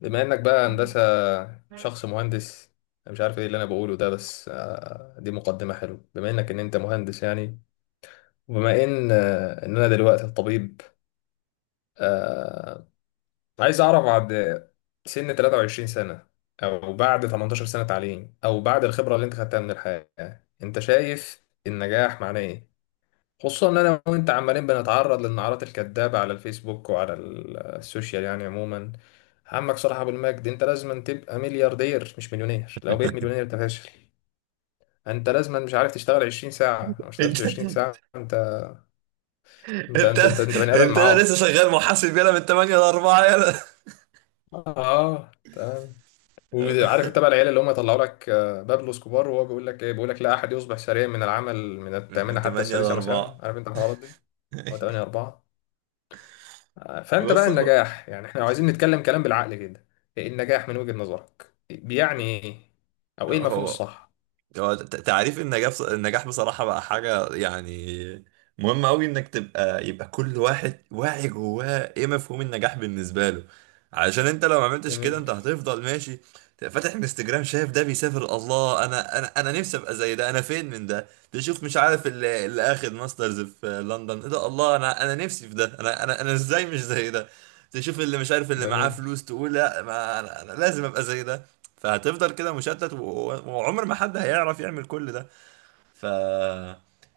بما انك بقى هندسة شخص مهندس. انا مش عارف ايه اللي انا بقوله ده، بس دي مقدمة حلوة. بما انك انت مهندس يعني، وبما ان انا دلوقتي طبيب، آه، عايز اعرف بعد سن 23 سنة، او بعد 18 سنة تعليم، او بعد الخبرة اللي انت خدتها من الحياة، انت شايف النجاح معناه ايه؟ خصوصا ان انا وانت عمالين بنتعرض للنعرات الكذابه على الفيسبوك وعلى السوشيال يعني عموما. عمك صلاح ابو المجد، انت لازم تبقى ملياردير مش مليونير، لو بقيت مليونير انت فاشل. انت لازم مش عارف تشتغل 20 ساعه، لو ما اشتغلتش انت 20 ساعه انت، انت انت انت انت, انت بني انت ادم عاق. لسه الاربعه اه، تمام. وعارف انت بقى العيال اللي هم يطلعوا لك، بابلو اسكوبار، وهو بيقول لك ايه؟ بيقول لك لا احد يصبح سريعا من العمل من من الثامنه حتى 8 ل السادسه مثلا، 4 عارف انت الحوارات دي؟ هو 8 4. فانت بقى بص النجاح، يعني احنا لو عايزين نتكلم كلام بالعقل كده، إيه النجاح من وجهة نظرك؟ بيعني ايه او ايه المفهوم هو الصح؟ تعريف النجاح النجاح بصراحة بقى حاجة مهم أوي إنك تبقى يبقى كل واحد واعي جواه إيه مفهوم النجاح بالنسبة له، علشان أنت لو ما عملتش كده جميل. أنت هتفضل ماشي، تبقى فاتح انستجرام شايف ده بيسافر، الله أنا أنا أنا نفسي أبقى زي ده، أنا فين من ده، تشوف مش عارف اللي آخد ماسترز في لندن، إيه ده، الله أنا أنا نفسي في ده، أنا أنا أنا إزاي مش زي ده، تشوف اللي مش عارف اللي معاه جميل. فلوس تقول لا ما أنا أنا لازم أبقى زي ده. فهتفضل كده مشتت، وعمر ما حد هيعرف يعمل كل ده. ف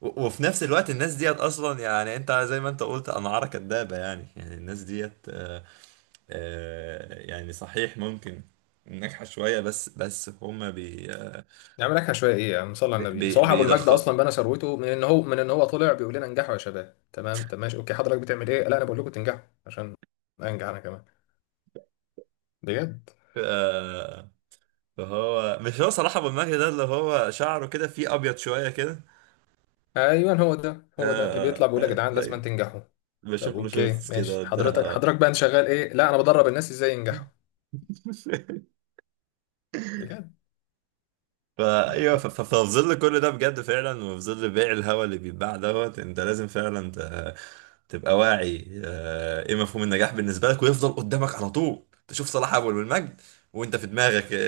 وفي نفس الوقت الناس ديت اصلا، يعني انت زي ما انت قلت انعارة كدابة، يعني يعني الناس ديت يعني صحيح ممكن ناجحة شوية، بس هما نعمل لك شويه ايه يعني، نصلي على النبي. صلاح ابو المجد بيضخ. اصلا بنى ثروته من ان هو طلع بيقول لنا انجحوا يا شباب. تمام، طب ماشي اوكي، حضرتك بتعمل ايه؟ لا انا بقول لكم تنجحوا عشان انجح انا كمان. بجد. آه، فهو مش هو صلاح ابو المهدي ده اللي هو شعره كده فيه ابيض شوية كده؟ ايوه، هو ده هو ده اللي بيطلع بيقول يا جدعان لازم أيوة. تنجحوا. بشوف طب له اوكي شورتس كده ماشي، وبتاع. حضرتك حضرتك بقى انت شغال ايه؟ لا انا بدرب الناس ازاي ينجحوا. بجد. ففي ظل كل ده بجد فعلا، وفي ظل بيع الهوا اللي بيتباع دوت انت لازم فعلا تبقى واعي ايه مفهوم النجاح بالنسبه لك، ويفضل قدامك على طول تشوف صلاح اول والمجد وانت في دماغك آه،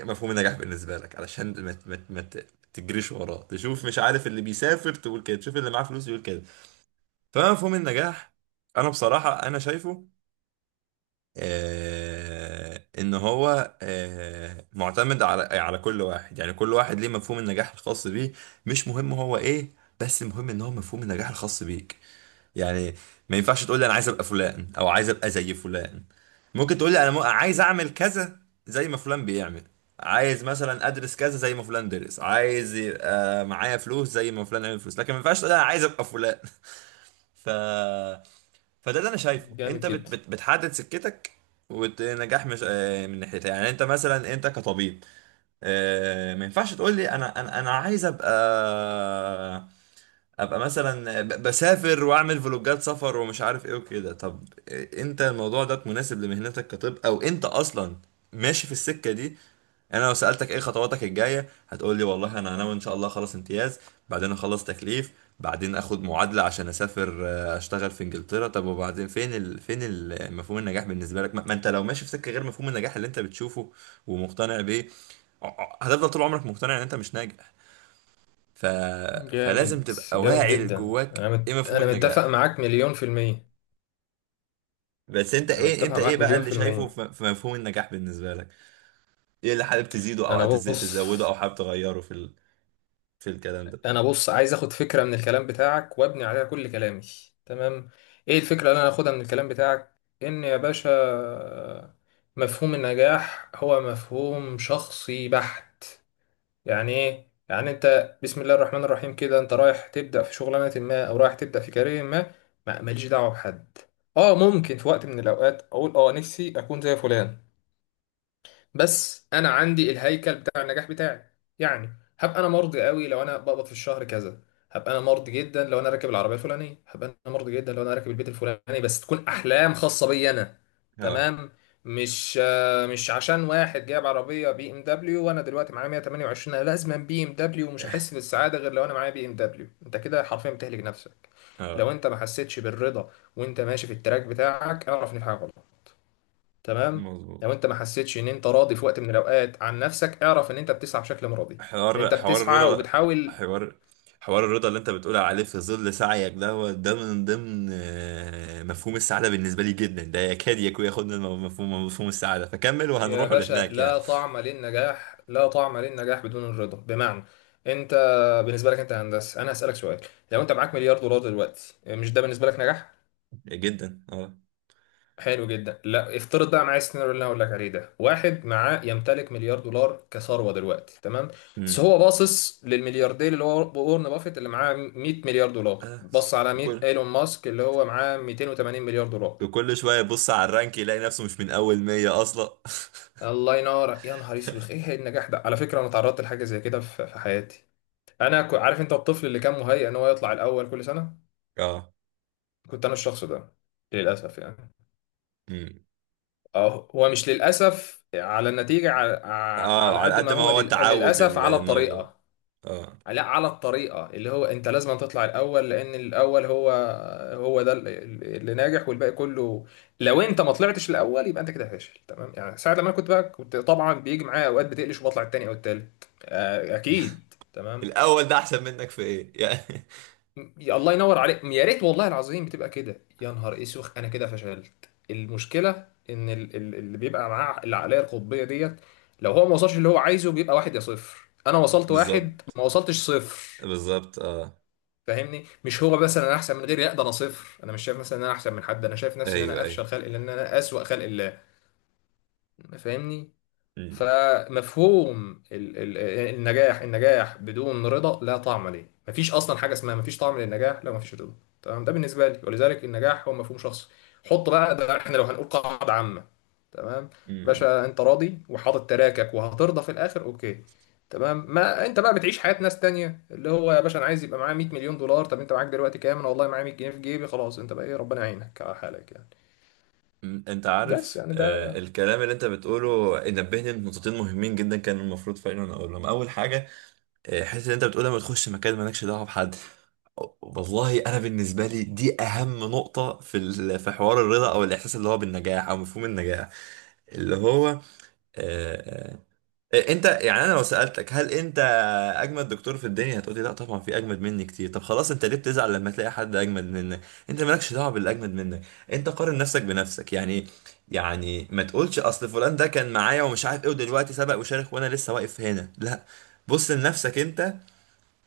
آه، آه، مفهوم النجاح بالنسبه لك، علشان ما ت- ما ت- ما ت- تجريش وراه، تشوف مش عارف اللي بيسافر تقول كده، تشوف اللي معاه فلوس يقول كده. فمفهوم النجاح انا بصراحه انا شايفه ان هو معتمد على كل واحد، يعني كل واحد ليه مفهوم النجاح الخاص بيه، مش مهم هو ايه، بس المهم ان هو مفهوم النجاح الخاص بيك. يعني ما ينفعش تقول لي انا عايز ابقى فلان او عايز ابقى زي فلان، ممكن تقول لي انا عايز اعمل كذا زي ما فلان بيعمل، عايز مثلا ادرس كذا زي ما فلان درس، عايز يبقى معايا فلوس زي ما فلان عمل فلوس، لكن ما ينفعش تقول لي انا عايز ابقى فلان. ف فده اللي انا شايفه، جامد انت بت جدا. بت بتحدد سكتك. والنجاح مش من ناحيتها، يعني انت مثلا انت كطبيب ما ينفعش تقول لي انا عايز ابقى ابقى مثلا بسافر واعمل فلوجات سفر ومش عارف ايه وكده. طب انت الموضوع ده مناسب لمهنتك كطب، او انت اصلا ماشي في السكة دي؟ يعني انا لو سألتك ايه خطواتك الجاية هتقول لي والله انا ناوي ان شاء الله اخلص امتياز، بعدين اخلص تكليف، بعدين اخد معادلة عشان اسافر اشتغل في انجلترا. طب وبعدين فين فين مفهوم النجاح بالنسبة لك؟ ما ما انت لو ماشي في سكة غير مفهوم النجاح اللي انت بتشوفه ومقتنع بيه، هتفضل طول عمرك مقتنع ان انت مش ناجح. ف... فلازم جامد تبقى جامد واعي جدا. لجواك ايه مفهوم انا متفق النجاح. معاك مليون في المية. بس انت انا ايه، متفق معاك بقى مليون اللي في شايفه المية. في في مفهوم النجاح بالنسبه لك؟ ايه اللي حابب تزيده انا او بص تزوده او حابب تغيره في في الكلام ده؟ انا بص عايز اخد فكرة من الكلام بتاعك وابني عليها كل كلامي. تمام. ايه الفكرة اللي انا اخدها من الكلام بتاعك؟ ان يا باشا مفهوم النجاح هو مفهوم شخصي بحت. يعني ايه؟ يعني انت بسم الله الرحمن الرحيم كده انت رايح تبدا في شغلانه ما او رايح تبدا في كارير ما، ماليش دعوه بحد. اه ممكن في وقت من الاوقات اقول اه نفسي اكون زي فلان، بس انا عندي الهيكل بتاع النجاح بتاعي. يعني هبقى انا مرضي قوي لو انا بقبض في الشهر كذا، هبقى انا مرضي جدا لو انا راكب العربيه الفلانيه، هبقى انا مرضي جدا لو انا راكب البيت الفلاني، بس تكون احلام خاصه بي انا. اه تمام، مش عشان واحد جايب عربيه بي ام دبليو وانا دلوقتي معايا 128 انا لازم بي ام دبليو، ومش هحس بالسعاده غير لو انا معايا بي ام دبليو، انت كده حرفيا بتهلك نفسك. لو اه انت ما حسيتش بالرضا وانت ماشي في التراك بتاعك، اعرف ان في حاجه غلط. تمام. مظبوط. لو انت ما حسيتش ان انت راضي في وقت من الاوقات عن نفسك، اعرف ان انت بتسعى بشكل مرضي، ان حوار انت بتسعى الرضا ده، وبتحاول. حوار الرضا اللي انت بتقول عليه في ظل سعيك ده، هو ده من ضمن مفهوم السعادة بالنسبة لي جدا، ده يكاد يكون ياخدنا مفهوم مفهوم السعادة، فكمل يا وهنروح باشا، لهناك يعني. لا طعم للنجاح، لا طعم للنجاح بدون الرضا. بمعنى انت بالنسبه لك انت هندسه، انا هسالك سؤال. لو انت معاك مليار دولار دلوقتي، مش ده بالنسبه لك نجاح؟ جدا اه. حلو جدا. لا، افترض بقى معايا السيناريو اللي انا هقول لك عليه ده. واحد معاه، يمتلك مليار دولار كثروه دلوقتي، تمام؟ بس امم. هو باصص للملياردير اللي هو وارن بافيت اللي معاه 100 مليار دولار، آه. بص على 100 وكل ايلون ماسك اللي هو معاه 280 مليار دولار. وكل شوية يبص على الرانك يلاقي نفسه مش من أول 100 أصلا. الله ينور، يا نهار اسود، ايه النجاح ده؟ على فكره انا تعرضت لحاجه زي كده في حياتي. عارف انت الطفل اللي كان مهيئ ان هو يطلع الاول كل سنه؟ اه. كنت انا الشخص ده، للاسف يعني. مم. اه، هو مش للأسف على النتيجة اه، على على قد ما قد ما هو هو تعود للأسف على الموضوع. الطريقة. اه. لا، على الطريقة اللي هو أنت لازم تطلع الأول، لأن الأول هو هو ده اللي ناجح والباقي كله، لو أنت ما طلعتش الأول يبقى أنت كده فاشل. تمام؟ يعني ساعة لما أنا كنت بقى كنت طبعا بيجي معايا أوقات بتقلش وبطلع التاني أو التالت، أكيد. تمام؟ الأول ده أحسن منك في إيه يعني؟ يا الله ينور عليك، يا ريت والله العظيم بتبقى كده. يا نهار اسوخ، انا كده فشلت. المشكله ان اللي بيبقى معاه العقليه القطبيه ديت، لو هو ما وصلش اللي هو عايزه بيبقى واحد يا صفر. انا وصلت واحد، بالظبط، ما وصلتش صفر. بالظبط اه. فاهمني؟ مش هو مثلا انا احسن من غيري، لا ده انا صفر. انا مش شايف مثلا ان انا احسن من حد، انا شايف نفسي ان أيوه انا أيوه. افشل خلق الله، ان انا اسوأ خلق الله. فاهمني؟ مم. فمفهوم ال النجاح، النجاح بدون رضا لا طعم ليه. مفيش اصلا حاجه اسمها، مفيش طعم للنجاح لو مفيش رضا. تمام؟ ده بالنسبه لي، ولذلك النجاح هو مفهوم شخصي. حط بقى ده احنا لو هنقول قاعده عامه. تمام. مم. باشا، انت راضي وحاطط تراكك وهترضى في الاخر، اوكي، تمام. ما انت بقى بتعيش حياه ناس تانية اللي هو يا باشا انا عايز يبقى معايا 100 مليون دولار. طب انت معاك دلوقتي كام؟ انا والله معايا 100 جنيه في جيبي. خلاص انت بقى ايه، ربنا يعينك على حالك يعني. مم. أنت بس عارف يعني ده. الكلام اللي أنت بتقوله نبهني لنقطتين مهمين جدا، كان المفروض فعلا أقولهم أول حاجة. الحته اللي انت بتقولها ما تخش مكان مالكش دعوه بحد، والله انا بالنسبه لي دي اهم نقطه في في حوار الرضا او الاحساس اللي هو بالنجاح او مفهوم النجاح اللي هو آه، انت، يعني انا لو سالتك هل انت اجمد دكتور في الدنيا هتقولي لا طبعا في اجمد مني كتير. طب خلاص، انت ليه بتزعل لما تلاقي حد اجمد منك؟ انت مالكش دعوه باللي اجمد منك، انت قارن نفسك بنفسك يعني. يعني ما تقولش اصل فلان ده كان معايا ومش عارف ايه ودلوقتي سبق وشارك وانا لسه واقف هنا، لا، بص لنفسك انت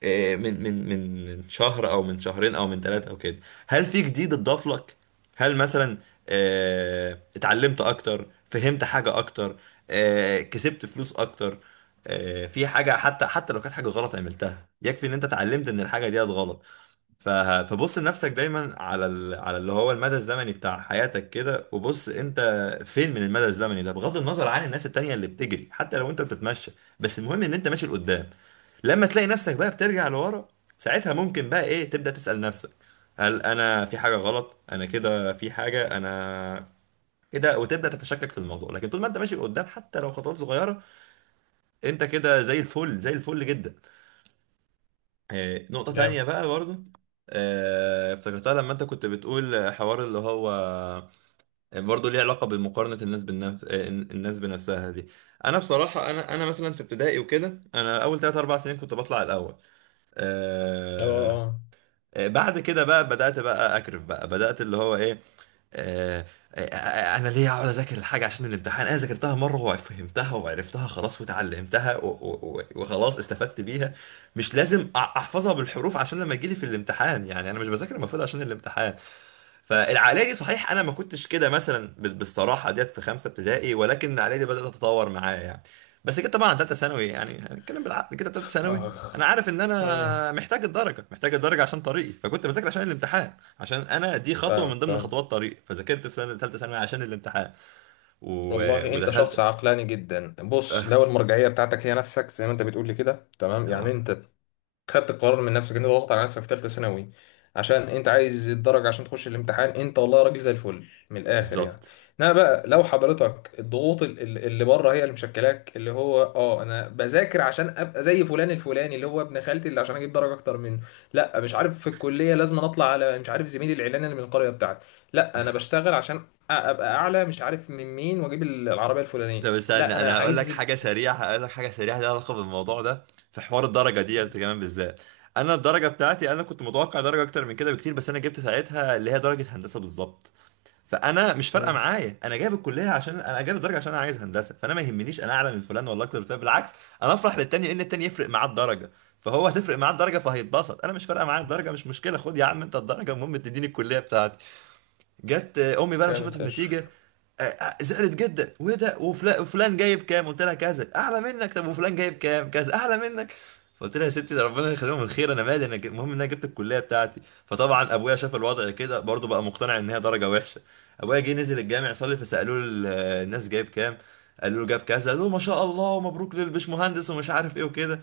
من من شهر او من شهرين او من ثلاثه او كده، هل في جديد اتضاف لك؟ هل مثلا اتعلمت اكتر، فهمت حاجه اكتر، كسبت فلوس اكتر، في حاجه، حتى حتى لو كانت حاجه غلط عملتها يكفي ان انت اتعلمت ان الحاجه دي غلط. ف- فبص لنفسك دايما على على اللي هو المدى الزمني بتاع حياتك كده، وبص انت فين من المدى الزمني ده بغض النظر عن الناس التانية اللي بتجري، حتى لو انت بتتمشى بس المهم ان انت ماشي لقدام. لما تلاقي نفسك بقى بترجع لورا، ساعتها ممكن بقى ايه تبدأ تسأل نفسك هل انا في حاجة غلط، انا كده في حاجة انا كده، وتبدأ تتشكك في الموضوع، لكن طول ما انت ماشي لقدام حتى لو خطوات صغيرة انت كده زي الفل، زي الفل جدا. نقطة تانية جامد. بقى برضو افتكرتها لما انت كنت بتقول حوار اللي هو، برضه ليه علاقة بمقارنة الناس بالنفس، الناس بنفسها دي. انا بصراحة انا مثلا في ابتدائي وكده انا اول 3 4 سنين كنت بطلع الاول، آه، اه. بعد كده بقى بدأت بقى أكرف، بقى بدأت اللي هو إيه، آه، أنا ليه أقعد أذاكر الحاجة عشان الامتحان؟ أنا ذاكرتها مرة وفهمتها وعرفتها خلاص وتعلمتها وخلاص استفدت بيها، مش لازم أحفظها بالحروف عشان لما يجيلي في الامتحان، يعني أنا مش بذاكر المفروض عشان الامتحان. فالعقليه دي صحيح انا ما كنتش كده مثلا بالصراحه ديت في خمسه ابتدائي، ولكن العقليه دي بدات تتطور معايا يعني، بس كده طبعا عن ثالثه ثانوي يعني هنتكلم بالعقل كده ثالثه ثانوي، اه. انا عارف ان اخ. انا محتاج الدرجه، محتاج الدرجه عشان طريقي، فكنت بذاكر عشان الامتحان، عشان انا دي خطوه فاهم، من ضمن فاهم. خطوات طريقي، فذاكرت في سنه ثالثه ثانوي عشان الامتحان و... والله انت ودخلت. شخص عقلاني جدا. بص، اه. لو المرجعيه بتاعتك هي نفسك زي ما انت بتقول لي كده، تمام، يعني آه، انت خدت القرار من نفسك، انت ضغطت على نفسك في ثالثه ثانوي عشان انت عايز الدرجه عشان تخش الامتحان، انت والله راجل زي الفل، من الاخر يعني. بالظبط. انما بقى لو حضرتك الضغوط اللي بره هي اللي مشكلاك، اللي هو اه انا بذاكر عشان ابقى زي فلان الفلاني اللي هو ابن خالتي، اللي عشان اجيب درجه اكتر منه. لا، مش عارف في الكليه لازم اطلع على، مش عارف، زميلي الاعلاني اللي من القريه بتاعتي. لا انا بشتغل عشان ابقى اعلى مش عارف من مين واجيب العربيه الفلانيه. ده لا استنى انا انا هقول لك عايز حاجه سريعه، هقول لك حاجه سريعه ليها علاقه بالموضوع ده، في حوار الدرجه دي انت مم. كمان بالذات. انا الدرجه بتاعتي انا كنت متوقع درجه اكتر من كده بكتير، بس انا جبت ساعتها اللي هي درجه هندسه بالظبط، فانا مش فارقه مم، معايا انا جايب الكليه عشان انا جايب الدرجه عشان انا عايز هندسه، فانا ما يهمنيش انا اعلى من فلان ولا اكتر من فلان، بالعكس انا افرح للتاني ان التاني يفرق معاه الدرجه، فهو هتفرق معاه الدرجه فهيتبسط، انا مش فارقه معايا الدرجه مش مشكله، خد يا عم انت الدرجه المهم تديني الكليه بتاعتي. جت امي بقى لما جامد شافت النتيجه فشخ. زعلت جدا، وايه ده، وفلان جايب كام، قلت لها كذا اعلى منك، طب وفلان جايب كام، كذا اعلى منك. فقلت لها يا ستي ده ربنا يخليهم من خير، انا مالي انا المهم ان انا جبت الكليه بتاعتي. فطبعا ابويا شاف الوضع كده برضه بقى مقتنع ان هي درجه وحشه، ابويا جه نزل الجامع يصلي فسالوه الناس جايب كام، قالوا له جاب كذا، قالوا له ما شاء الله ومبروك للبشمهندس ومش عارف ايه وكده،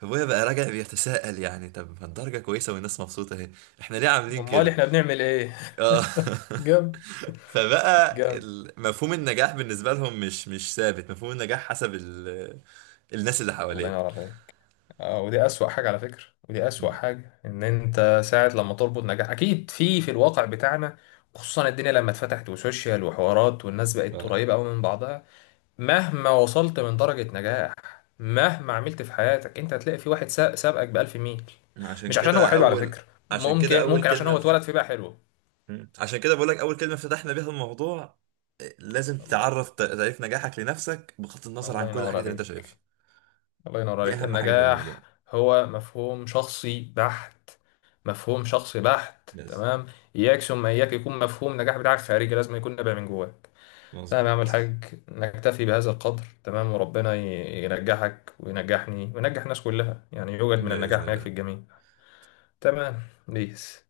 فابويا بقى راجع بيتساءل يعني، طب ما الدرجه كويسه والناس مبسوطه اهي، احنا ليه عاملين امال كده؟ احنا بنعمل ايه؟ اه جامد. فبقى جامد، مفهوم النجاح بالنسبة لهم مش ثابت، مفهوم النجاح حسب الناس اللي الله حواليك. ينور عليك. اه، ودي اسوأ حاجة على فكرة. ودي اسوأ مم. حاجة، ان انت ساعة لما تربط نجاح، اكيد في الواقع بتاعنا، خصوصا الدنيا لما اتفتحت وسوشيال وحوارات والناس بقت اه. قريبة قوي من بعضها، مهما وصلت من درجة نجاح، مهما عملت في حياتك، انت هتلاقي في واحد سابقك بألف ميل، عشان مش عشان هو كده حلو على أول فكرة، عشان كده ممكن أول ممكن عشان كلمة هو فت... اتولد في بقى حلو. عشان كده بقولك أول كلمة فتحنا بيها الموضوع إيه، لازم الله. تعرف تعريف نجاحك لنفسك بغض النظر الله عن كل ينور الحاجات اللي أنت عليك. شايفها، الله ينور دي عليك. أهم حاجة في النجاح الموضوع. هو مفهوم شخصي بحت. مفهوم شخصي بحت، بس تمام. إياك ثم إياك يكون مفهوم النجاح بتاعك خارجي، لازم يكون نابع من جواك. تمام يا عم مظبوط، الحاج، نكتفي بهذا القدر. تمام، وربنا ينجحك وينجحني وينجح الناس كلها يعني، يوجد من بإذن النجاح ما يكفي الله. الجميع. تمام. بيس.